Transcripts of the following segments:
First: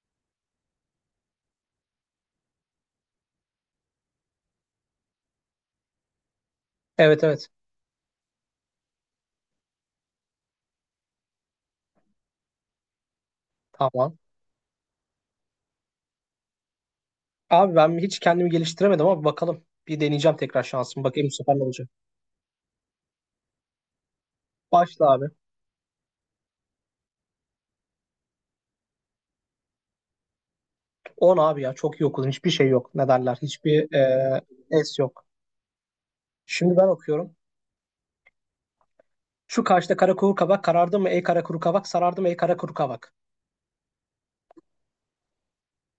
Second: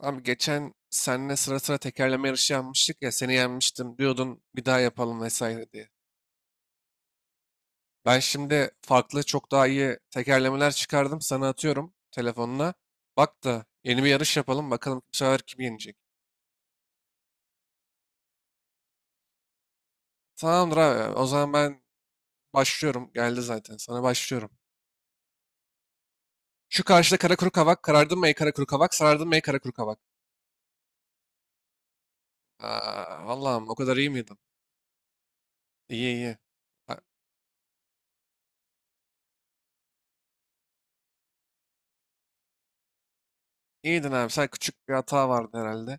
Abi geçen seninle sıra sıra tekerleme yarışı yapmıştık ya, seni yenmiştim diyordun, bir daha yapalım vesaire diye. Evet evet. Ben şimdi farklı, çok daha iyi tekerlemeler çıkardım, sana atıyorum telefonuna. Bak da yeni bir Tamam. yarış yapalım bakalım, bu sefer kim yenecek. Abi ben hiç kendimi geliştiremedim ama bakalım. Bir deneyeceğim tekrar Tamamdır şansımı. abi, o Bakayım bu zaman sefer ne ben olacak. başlıyorum, geldi zaten sana, başlıyorum. Başla abi. Şu karşıda kara kuru kavak, karardın mı ey kara kuru kavak, sarardın mı ey kara kuru kavak. 10 abi ya. Çok iyi okudun. Hiçbir şey yok. Ne Aa, derler? Allah'ım, o Hiçbir kadar iyi miydin? Es yok. İyi iyi. Şimdi ben Ha, okuyorum. Şu karşıda kara kuru kabak karardı mı ey kara kuru kabak sarardı mı ey kara kuru kabak. İyiydin abi, sen küçük bir hata vardı herhalde.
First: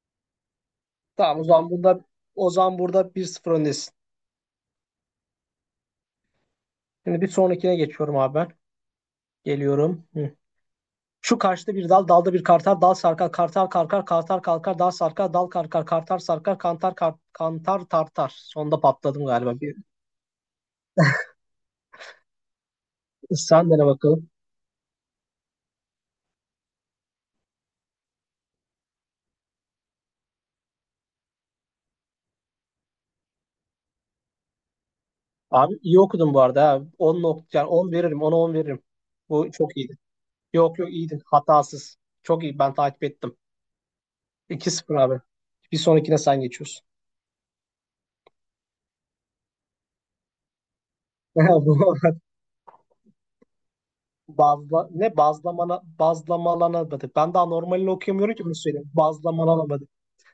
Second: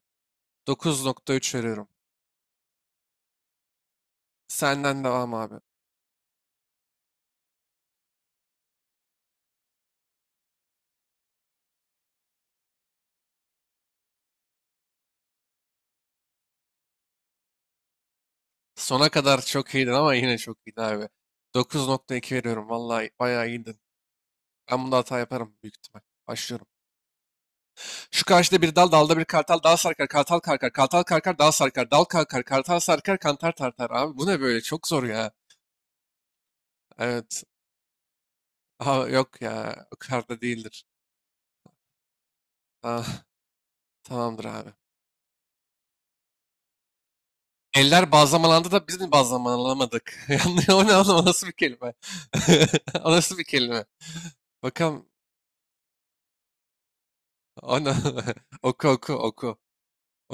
Dokuz nokta Tamam o üç zaman veriyorum. burada bir 0 öndesin. Senden devam abi. Şimdi bir sonrakine geçiyorum abi ben. Geliyorum. Şu karşıda bir dal, dalda bir kartal, dal sarkar, kartal karkar, kartal kalkar, dal sarkar, dal karkar, kartal sarkar, kantar kar, kantar tartar. Sonda Sona patladım kadar galiba. çok Bir iyiydin ama, yine çok iyiydin abi. 9,2 veriyorum. Vallahi bayağı sen iyiydin. dene bakalım. Ben bunda hata yaparım büyük ihtimal. Başlıyorum. Şu karşıda bir dal, dalda bir kartal, dal sarkar, kartal karkar, kartal karkar, dal sarkar, dal kalkar, kartal sarkar, kantar tartar. Abi bu ne böyle? Çok zor ya. Abi iyi okudun bu arada. Ha. 10 Evet. nokta yani 10 veririm, 10'a 10 veririm. Aha, yok Bu çok ya. O iyiydi. kadar da Yok değildir. yok iyiydin. Hatasız. Çok iyi. Ben takip Ah, ettim. tamamdır abi. 2 sıfır abi. Bir sonrakine sen geçiyorsun. Eller bazlamalandı da biz mi bazlamalamadık? Yanlış, o ne oğlum? O nasıl bir kelime? Bu- O nasıl bir kelime? Bakalım, ne bazlamana bazlamalanamadı. Ben daha normalini Ana, okuyamıyorum ki bunu oku söyleyeyim. oku oku Bazlamalanamadı.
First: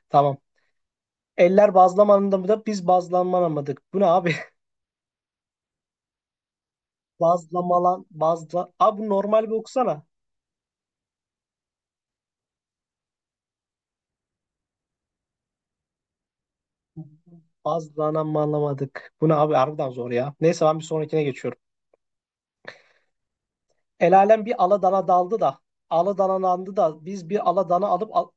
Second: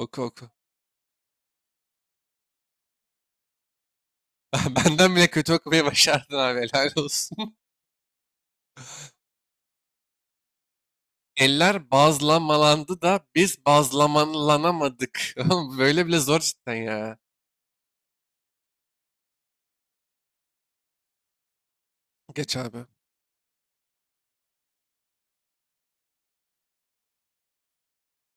oku Tamam. oku. Eller bazlamanında da biz bazlanamadık. Bu ne abi? Benden bile kötü okumayı başardın abi, helal olsun. Abi bu normal bir okusana. Eller bazlamalandı da biz bazlamalanamadık. Oğlum, böyle bile zor cidden ya. Bazlanamadık. Bu ne abi? Harbiden zor ya. Neyse ben bir sonrakine geçiyorum. Geç abi. El alem bir aladana daldı da. Aladanalandı da. Biz bir aladana alıp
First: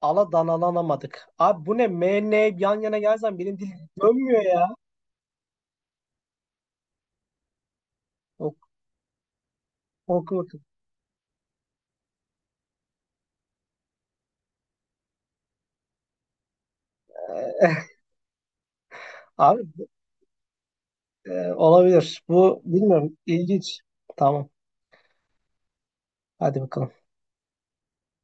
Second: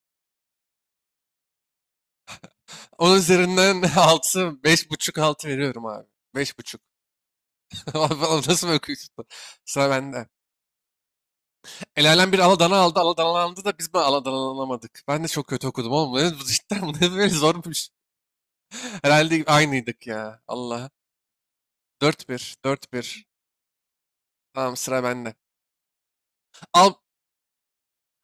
aladanalanamadık. Abi bu ne? M, N yan yana Onun gelsen benim dil üzerinden dönmüyor altı, ya. beş buçuk, 6 veriyorum abi. Beş buçuk. Oğlum, Ok, nasıl okuyorsun? Sıra bende. oku bakayım. El alem bir aladana aldı, aladanalandı da biz mi aladanalanamadık? Ben de çok kötü okudum oğlum. Bu, cidden bu ne böyle, zormuş. Herhalde Abi aynıydık ya. Allah. Olabilir. Dört bir, Bu dört bilmiyorum. bir. İlginç. Tamam. Tamam, sıra bende. Hadi bakalım. Al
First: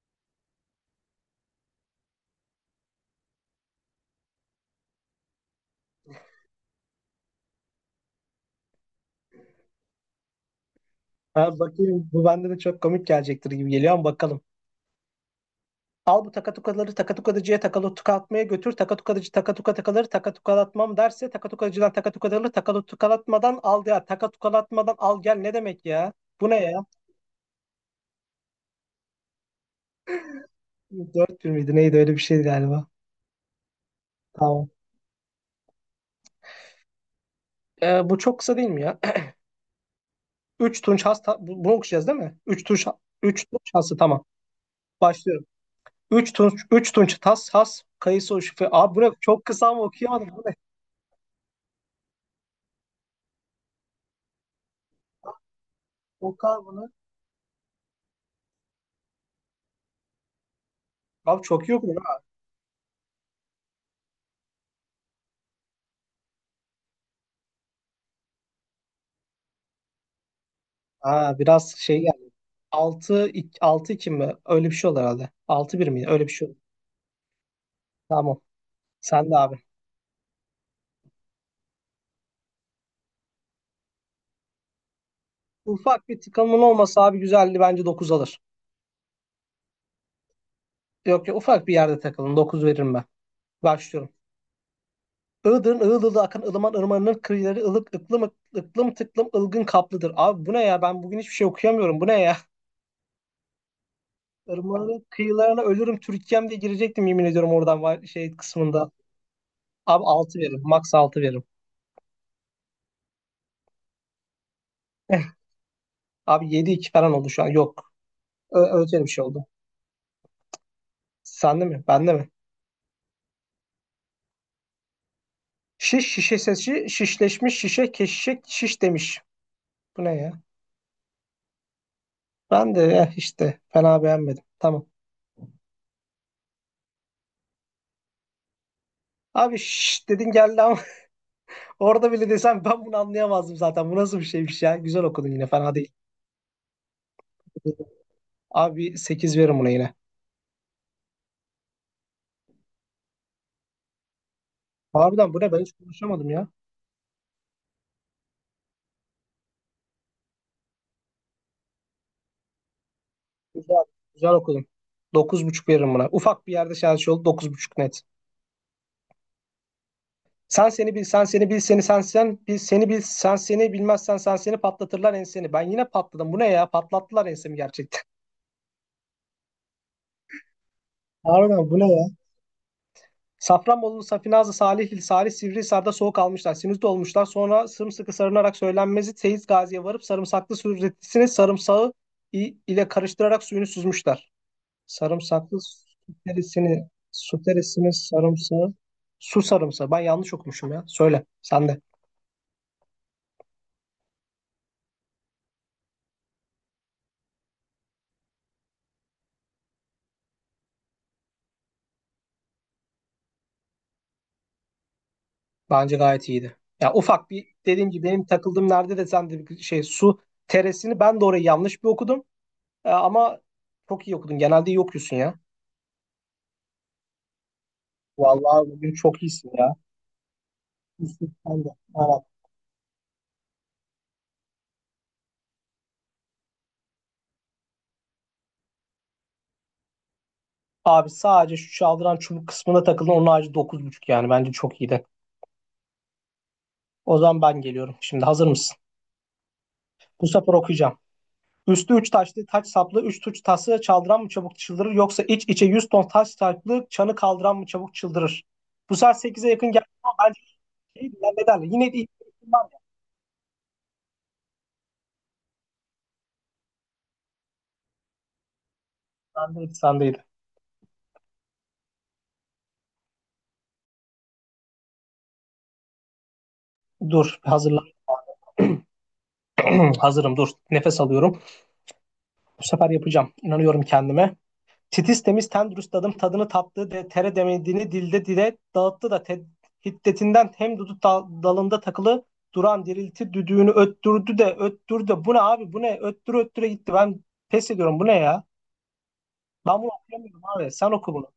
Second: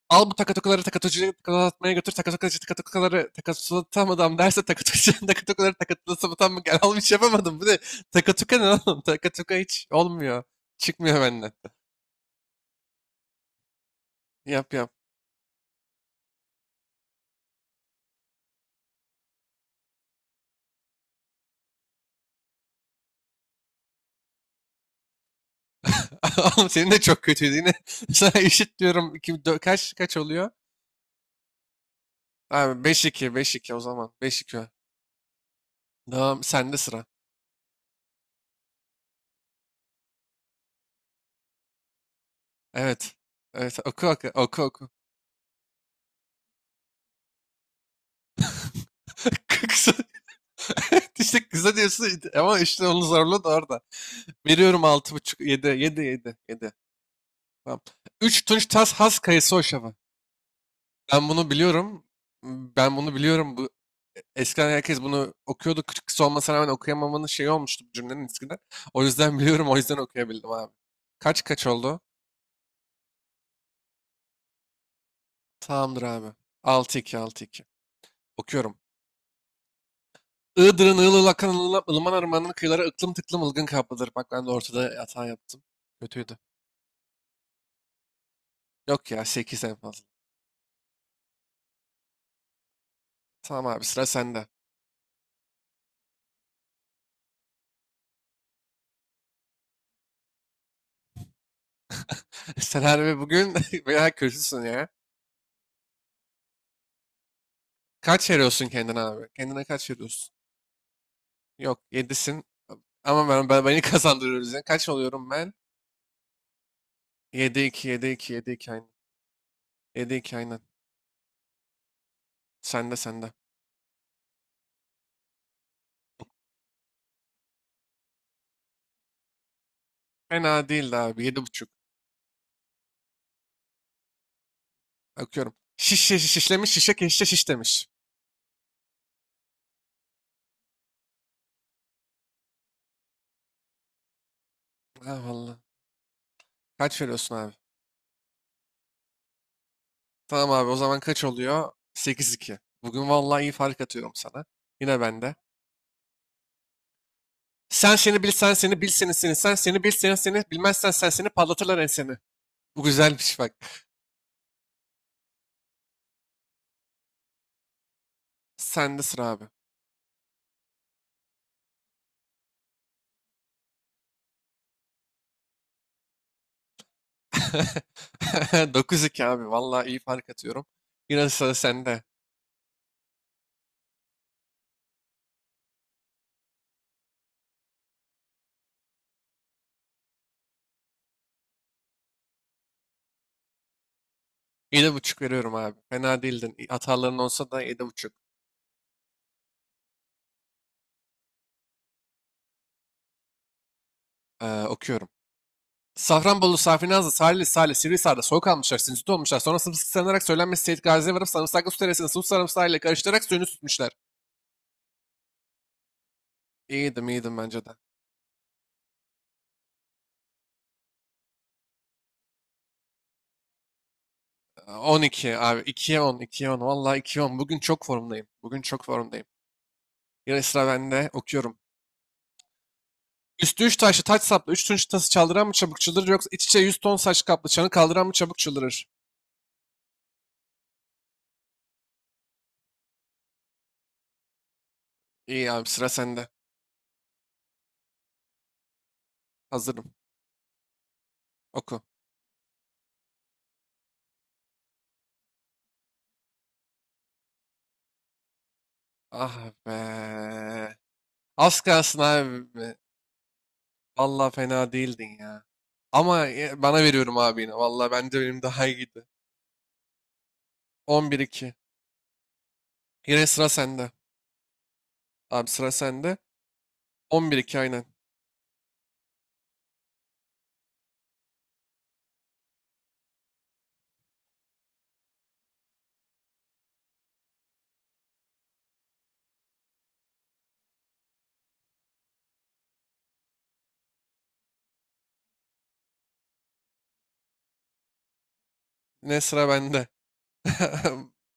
al bu takatokuları takatocuya takatlatmaya götür. Takatokuları takatlatamadım derse takatocuya takatokuları takatlatamadım, gel al, bir şey yapamadım. Bu ne? Takatuka ne oğlum? Takatuka hiç olmuyor. Çıkmıyor benden. Ha, bakayım bu bende de çok komik gelecektir gibi geliyor ama bakalım. Yap yap. Al bu takatukaları takatukadıcıya takalı tukalatmaya götür. Takatukadıcı takatukaları takatukalatmam derse takatukacıdan takatukaları takatukalatmadan al ya. Takatukalatmadan al gel ne demek ya? Bu ne Oğlum, ya? senin de çok kötüydü yine. Sana eşit diyorum. İki, kaç kaç oluyor? Dört 1 miydi neydi öyle bir şeydi Abi galiba. 5-2, 5-2 o zaman. 5-2. Tamam. Tamam, sende sıra. Bu çok kısa değil mi ya? 3 tunç hasta bunu okuyacağız değil mi? 3 tunç Evet. 3 tunç Evet, hasta oku tamam. oku oku oku. Başlıyorum. 3 tunç üç tunç tas has kayısı o şüphe. Abi bu ne? Çok kısa ama Kısa- okuyamadım. Bu ne? İşte kısa diyorsun ama, işte onun zorluğu da orada. Veriyorum altı buçuk, yedi, yedi, yedi, Oku abi yedi. bunu. Tamam. Üç Tunç Tas Has Kayısı Hoşafı. Ben Abi bunu çok iyi okudun. biliyorum. Ben bunu biliyorum. Bu, eskiden herkes bunu okuyordu. Kırkısı olmasına rağmen okuyamamanın şeyi olmuştu bu cümlenin eskiden. O yüzden biliyorum. O yüzden okuyabildim abi. Aa, Kaç kaç biraz oldu? şey geldi. 6 6 2 mi? Öyle bir şey olur herhalde. Altı bir Tamamdır miydi? Öyle bir abi. şey olur. 6-2, 6-2. Tamam. Okuyorum. Sen de abi. Iğdır'ın ığıl ığıl akan ılıman ırmanın kıyıları ıklım tıklım ılgın kaplıdır. Bak, ben de ortada hata yaptım. Ufak bir Kötüydü. takılımın olmasa abi güzeldi bence 9 alır. Yok ya, 8 en fazla. Yok ya ufak bir yerde takılın. 9 veririm ben. Tamam abi, sıra Başlıyorum. sende. Iğdır'ın ığıl ığıl akan ılıman ırmanının kıyıları ılık ıklım ıklım tıklım ılgın kaplıdır. Abi bu ne ya? Ben bugün hiçbir şey okuyamıyorum. Bu ne ya? Sen harbi bugün bayağı kötüsün ya. Irmanın kıyılarına ölürüm Türkiye'm diye girecektim yemin ediyorum oradan Kaç şey veriyorsun kısmında. kendine abi? Kendine kaç Abi veriyorsun? 6 veririm. Max 6 veririm. Yok, yedisin. Ama ben beni kazandırıyoruz ya. Kaç oluyorum ben? Abi yedi iki falan oldu şu an. Yedi iki, Yok. 7 iki, 7 2 aynen. Öyle bir şey oldu. 7-2 aynen. Sende mi? Bende mi? Sende, sende. Şiş şişesi şişleşmiş şişe keşişe şiş demiş. Bu ne ya? Fena değildi abi. Yedi buçuk. Ben de eh işte fena beğenmedim. Tamam. Bakıyorum. Şiş şiş şişlemiş şişe keşişe şiş demiş. Abi şiş dedin geldi ama orada bile desem ben bunu anlayamazdım zaten. Bu nasıl bir şeymiş ya? Güzel Ha okudun yine vallahi. fena değil. Kaç veriyorsun abi? Abi 8 veririm buna yine. Tamam abi, o zaman kaç oluyor? Sekiz iki. Bugün vallahi iyi fark atıyorum sana. Yine bende. Harbiden bu ne? Ben hiç konuşamadım ya. Sen seni bil, sen seni bil, seni seni, sen seni bil, seni seni bilmezsen sen seni patlatırlar enseni. Bu güzelmiş bak. Güzel. Güzel okudum. Dokuz buçuk veririm buna. Ufak bir yerde şarj oldu. Dokuz buçuk net. Sende sıra abi. Sen seni bil, sen seni bil, seni sen sen bil, seni bil, sen seni bilmezsen sen seni patlatırlar enseni. Ben yine patladım. Bu ne ya? Patlattılar ensemi gerçekten. Dokuz iki abi. Vallahi iyi fark atıyorum. Yine sıra Harbiden bu ne sende. ya? Safranbolu, Safinazlı, Salihli, Salih, Sivrihisar'da soğuk almışlar. Sinüzde olmuşlar. Sonra sımsıkı sarınarak söylenmezi Seyit Gazi'ye varıp sarımsaklı sürretisini sarımsağı ile karıştırarak suyunu süzmüşler. Yedi buçuk veriyorum Sarımsaklı abi. Fena değildin. süterisini, Hataların olsa da süterisini 7,5. sarımsağı, su sarımsağı. Ben yanlış okumuşum ya. Söyle sen de. Okuyorum. Safranbolu, Safinazlı, Salihli, Salih, Sivrihisar'da soğuk almışlar, sinüzit olmuşlar. Sonra sımsıkı sarılarak söylenmesi Seyit Gazi'ye varıp sarımsaklı su teresini sıvı sarımsağı ile karıştırarak suyunu tutmuşlar. Bence gayet iyiydi. Ya İyiydim, ufak iyiydim bir bence de. dediğim gibi benim takıldığım nerede de sen de bir şey su teresini ben de orayı yanlış bir okudum. Ama çok iyi okudun. Genelde iyi On okuyorsun ya. iki abi. 2'ye 10, ikiye 10. Vallahi ikiye 10. Bugün çok formdayım. Bugün Vallahi çok bugün çok formdayım. iyisin ya. Yine sıra bende. İyisin Okuyorum. sen de. Evet. Üstü üç taşlı taç saplı üç tunç tası çaldıran mı çabuk çıldırır, yoksa iç içe yüz ton saç kaplı çanı kaldıran mı çabuk çıldırır? Abi sadece şu çaldıran çubuk kısmına takıldın. Onun harici dokuz buçuk yani. Bence çok iyiydi. İyi abi, sıra sende. O zaman ben geliyorum. Şimdi hazır mısın? Hazırım. Bu sefer okuyacağım. Oku. Üstü 3 taşlı taç saplı 3 tuç tası çaldıran mı çabuk çıldırır yoksa iç içe 100 ton taş saplı çanı kaldıran mı çabuk çıldırır? Bu sefer sekize Ah yakın be. geldi ama şeydi ya, ne Az derler? Yine de kalsın ihtimalim var abi. Vallahi fena değildin ya. Ama bana veriyorum abi yine. Vallahi bence benim daha iyiydi. ya. Sendeydi, sendeydi. On bir iki. Yine sıra sende. Abi sıra sende. On bir Dur iki aynen. hazırlan. Hazırım dur. Nefes alıyorum. Bu sefer yapacağım. İnanıyorum kendime. Titiz temiz tendrüs dadım tadını tattı de tere demediğini dilde dile dağıttı da hiddetinden hem dudu dalında takılı duran dirilti düdüğünü öttürdü de öttürdü de. Bu ne abi? Bu ne öttüre öttüre gitti? Ben pes ediyorum. Bu ne ya? Yine sıra Ben bende. bunu okuyamıyorum abi, sen oku bunu.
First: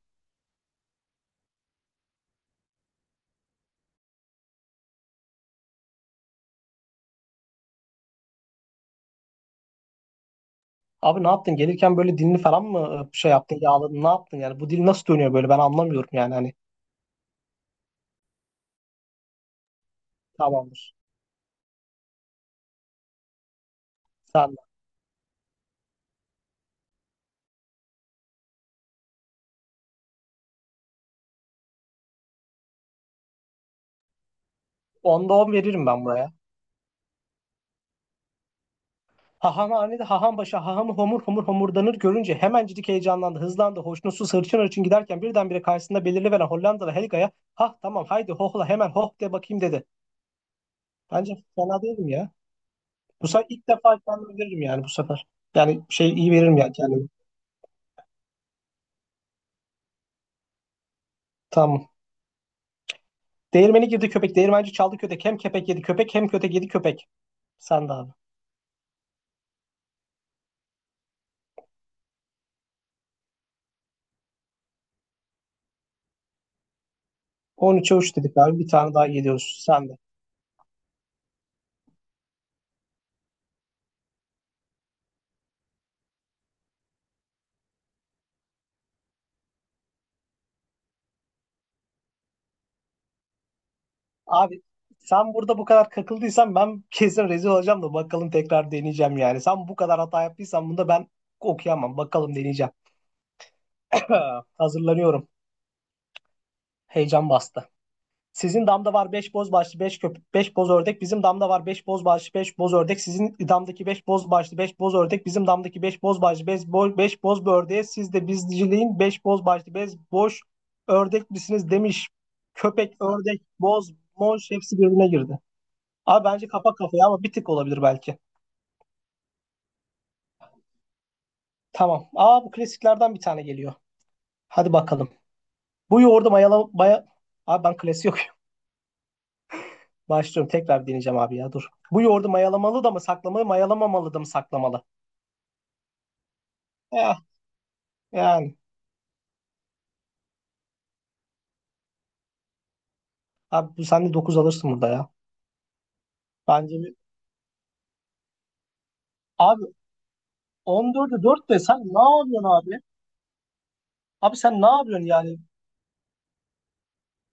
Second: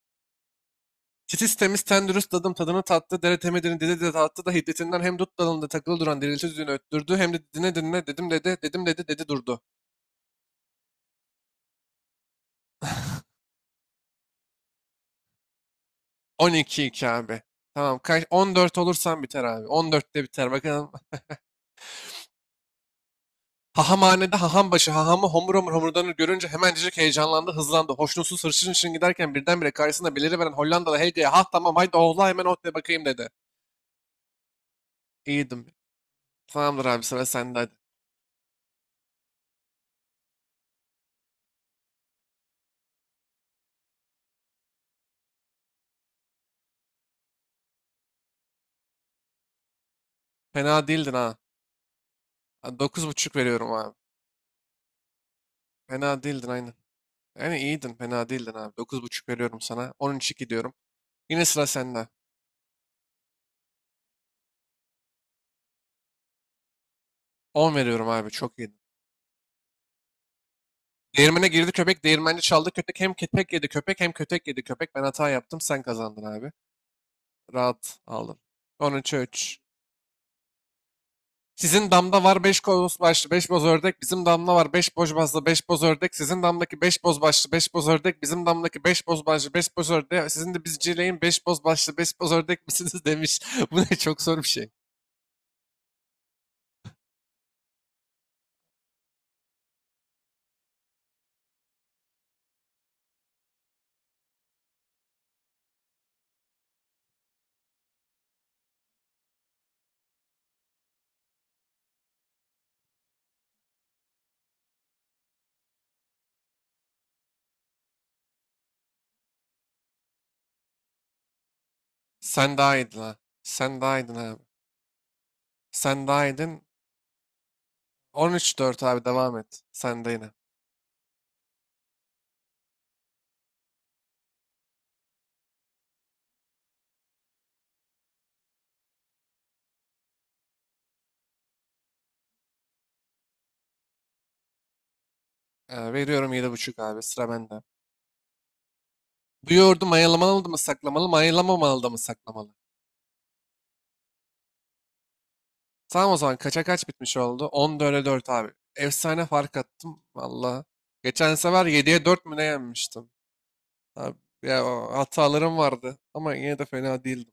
Titiz temiz ten dürüst dadım tadını tattı, dere temedini dedi de tattı da hiddetinden hem dut dalında takılı duran dirilti düğünü öttürdü, hem de dine dinle dedim dedi dedim dedi dedi durdu. Abi ne yaptın gelirken böyle? Dilini falan mı şey yaptın? Yağladın? Ne yaptın yani? Bu dil nasıl dönüyor böyle? Ben anlamıyorum yani, hani. 12 iki iki abi. Tamam, kaç 14 olursan biter abi. 14'te biter bakalım. Tamamdır. Hahamhanede Sen. haham başı hahamı homur homur homurdanır görünce hemencecik heyecanlandı, hızlandı. Hoşnutsuz, hırçın için giderken birdenbire karşısında beliriveren Hollandalı Helga'ya, ha tamam, haydi oğla hemen ot bakayım dedi. 10'da 10 İyiydim. veririm ben buraya. Tamamdır abi, sıra sende hadi. Hahamhanede haham başa hahamı homur homur homurdanır görünce hemencik heyecanlandı, hızlandı, hoşnutsuz hırçın hırçın giderken birdenbire karşısında belirli veren Hollandalı Helga'ya hah tamam haydi hohla hemen hoh de bakayım dedi. Fena değildin Bence ha. fena değilim ya. Dokuz Bu buçuk sefer ilk veriyorum abi. defa kendimi veririm yani bu sefer. Yani şey Fena iyi değildin veririm yani. aynen. Kendimi. Yani iyiydin, fena değildin abi. Dokuz buçuk veriyorum sana. On üç iki diyorum. Yine sıra Tamam. sende. Değirmeni girdi köpek, değirmenci çaldı kötek. Hem köpek yedi köpek hem kötek yedi köpek. On Sen de veriyorum abi. abi, çok iyiydin. Değirmene girdi köpek, değirmenci çaldı köpek. Hem köpek yedi köpek, hem kötek yedi köpek. Ben hata yaptım, sen kazandın abi. 13'e Rahat üç dedik aldın. abi. Bir tane daha 13'e 3. geliyoruz. Sen de. Sizin damda var 5 boz başlı 5 boz ördek. Bizim damda var 5 boz başlı 5 boz ördek. Sizin damdaki 5 boz başlı 5 boz ördek. Bizim damdaki 5 boz başlı 5 boz ördek. Sizin de bizcileyin 5 boz başlı beş boz ördek misiniz demiş. Bu ne, çok zor bir Abi şey. sen burada bu kadar kakıldıysan ben kesin rezil olacağım da bakalım tekrar deneyeceğim yani. Sen bu kadar hata yaptıysan bunda ben okuyamam. Bakalım deneyeceğim. Hazırlanıyorum. Heyecan bastı. Sizin damda var 5 boz başlı 5 köpek 5 boz ördek. Bizim damda var 5 boz başlı 5 boz ördek. Sizin damdaki 5 boz başlı 5 boz ördek. Bizim damdaki beş boz başlı 5 boz, beş boz bir ördeğe siz de bizciliğin 5 boz başlı 5 boş ördek misiniz demiş. Sen daha Köpek, iyiydin ha. ördek, Sen boz, daha iyiydin abi. moş hepsi birbirine girdi. Sen Abi daha bence yedin. kafa kafaya ama bir tık olabilir belki. 13-4 abi, devam et. Sen de yine. Tamam. Aa bu klasiklerden bir tane geliyor. Hadi bakalım. Bu yoğurdu mayalama... Maya... Abi ben klasik yok. Başlıyorum. Tekrar deneyeceğim abi ya dur. Bu yoğurdu mayalamalı da mı saklamalı, mayalamamalı da mı saklamalı? Veriyorum 7,5 abi. Eh, Sıra bende. yani. Bu yoğurdu mayalamalı mı saklamalı, mayalamamalı da mı saklamalı? Abi bu sen de 9 alırsın burada ya. Tamam o zaman, kaça Bence kaç bir... bitmiş oldu? 14'e 4 abi. Efsane fark Abi attım. Valla. 14'e Geçen dört de sefer sen ne 7'ye 4 mü ne yapıyorsun abi? yenmiştim? Abi Abi sen ya, ne o yapıyorsun yani? hatalarım vardı. Ama yine de fena değildim.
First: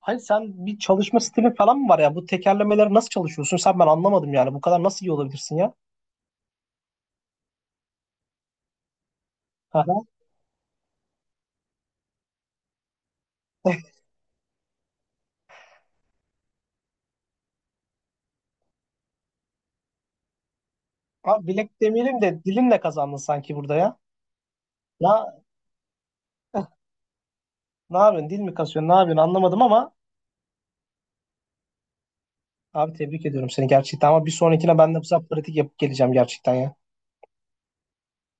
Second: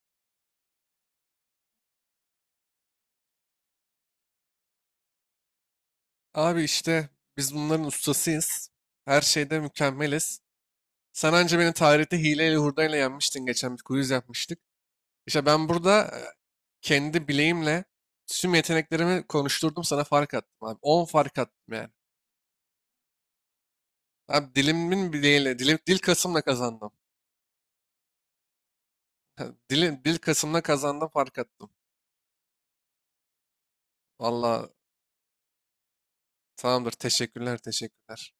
Hani sen bir çalışma stilin falan mı var ya? Bu tekerlemeleri nasıl çalışıyorsun? Sen ben anlamadım yani. Bu kadar nasıl iyi olabilirsin ya? Abi işte, biz bunların ustasıyız. Her şeyde Aha. mükemmeliz. Sen anca beni tarihte hileyle hurdayla yenmiştin, geçen bir quiz yapmıştık. İşte ben burada kendi bileğimle tüm yeteneklerimi konuşturdum, sana fark attım abi. 10 fark Abi attım bilek yani. demeyelim de dilimle kazandın sanki burada ya. Abi dilimin Ya bileğiyle, dilim, dil kasımla eh, kazandım. ne yapıyorsun? Dil mi kasıyorsun? Ne yapıyorsun? Anlamadım ama Dil kasımla kazandım, fark attım. abi tebrik ediyorum seni gerçekten ama bir Valla sonrakine ben de bu sefer pratik yapıp geleceğim gerçekten ya. tamamdır, teşekkürler teşekkürler.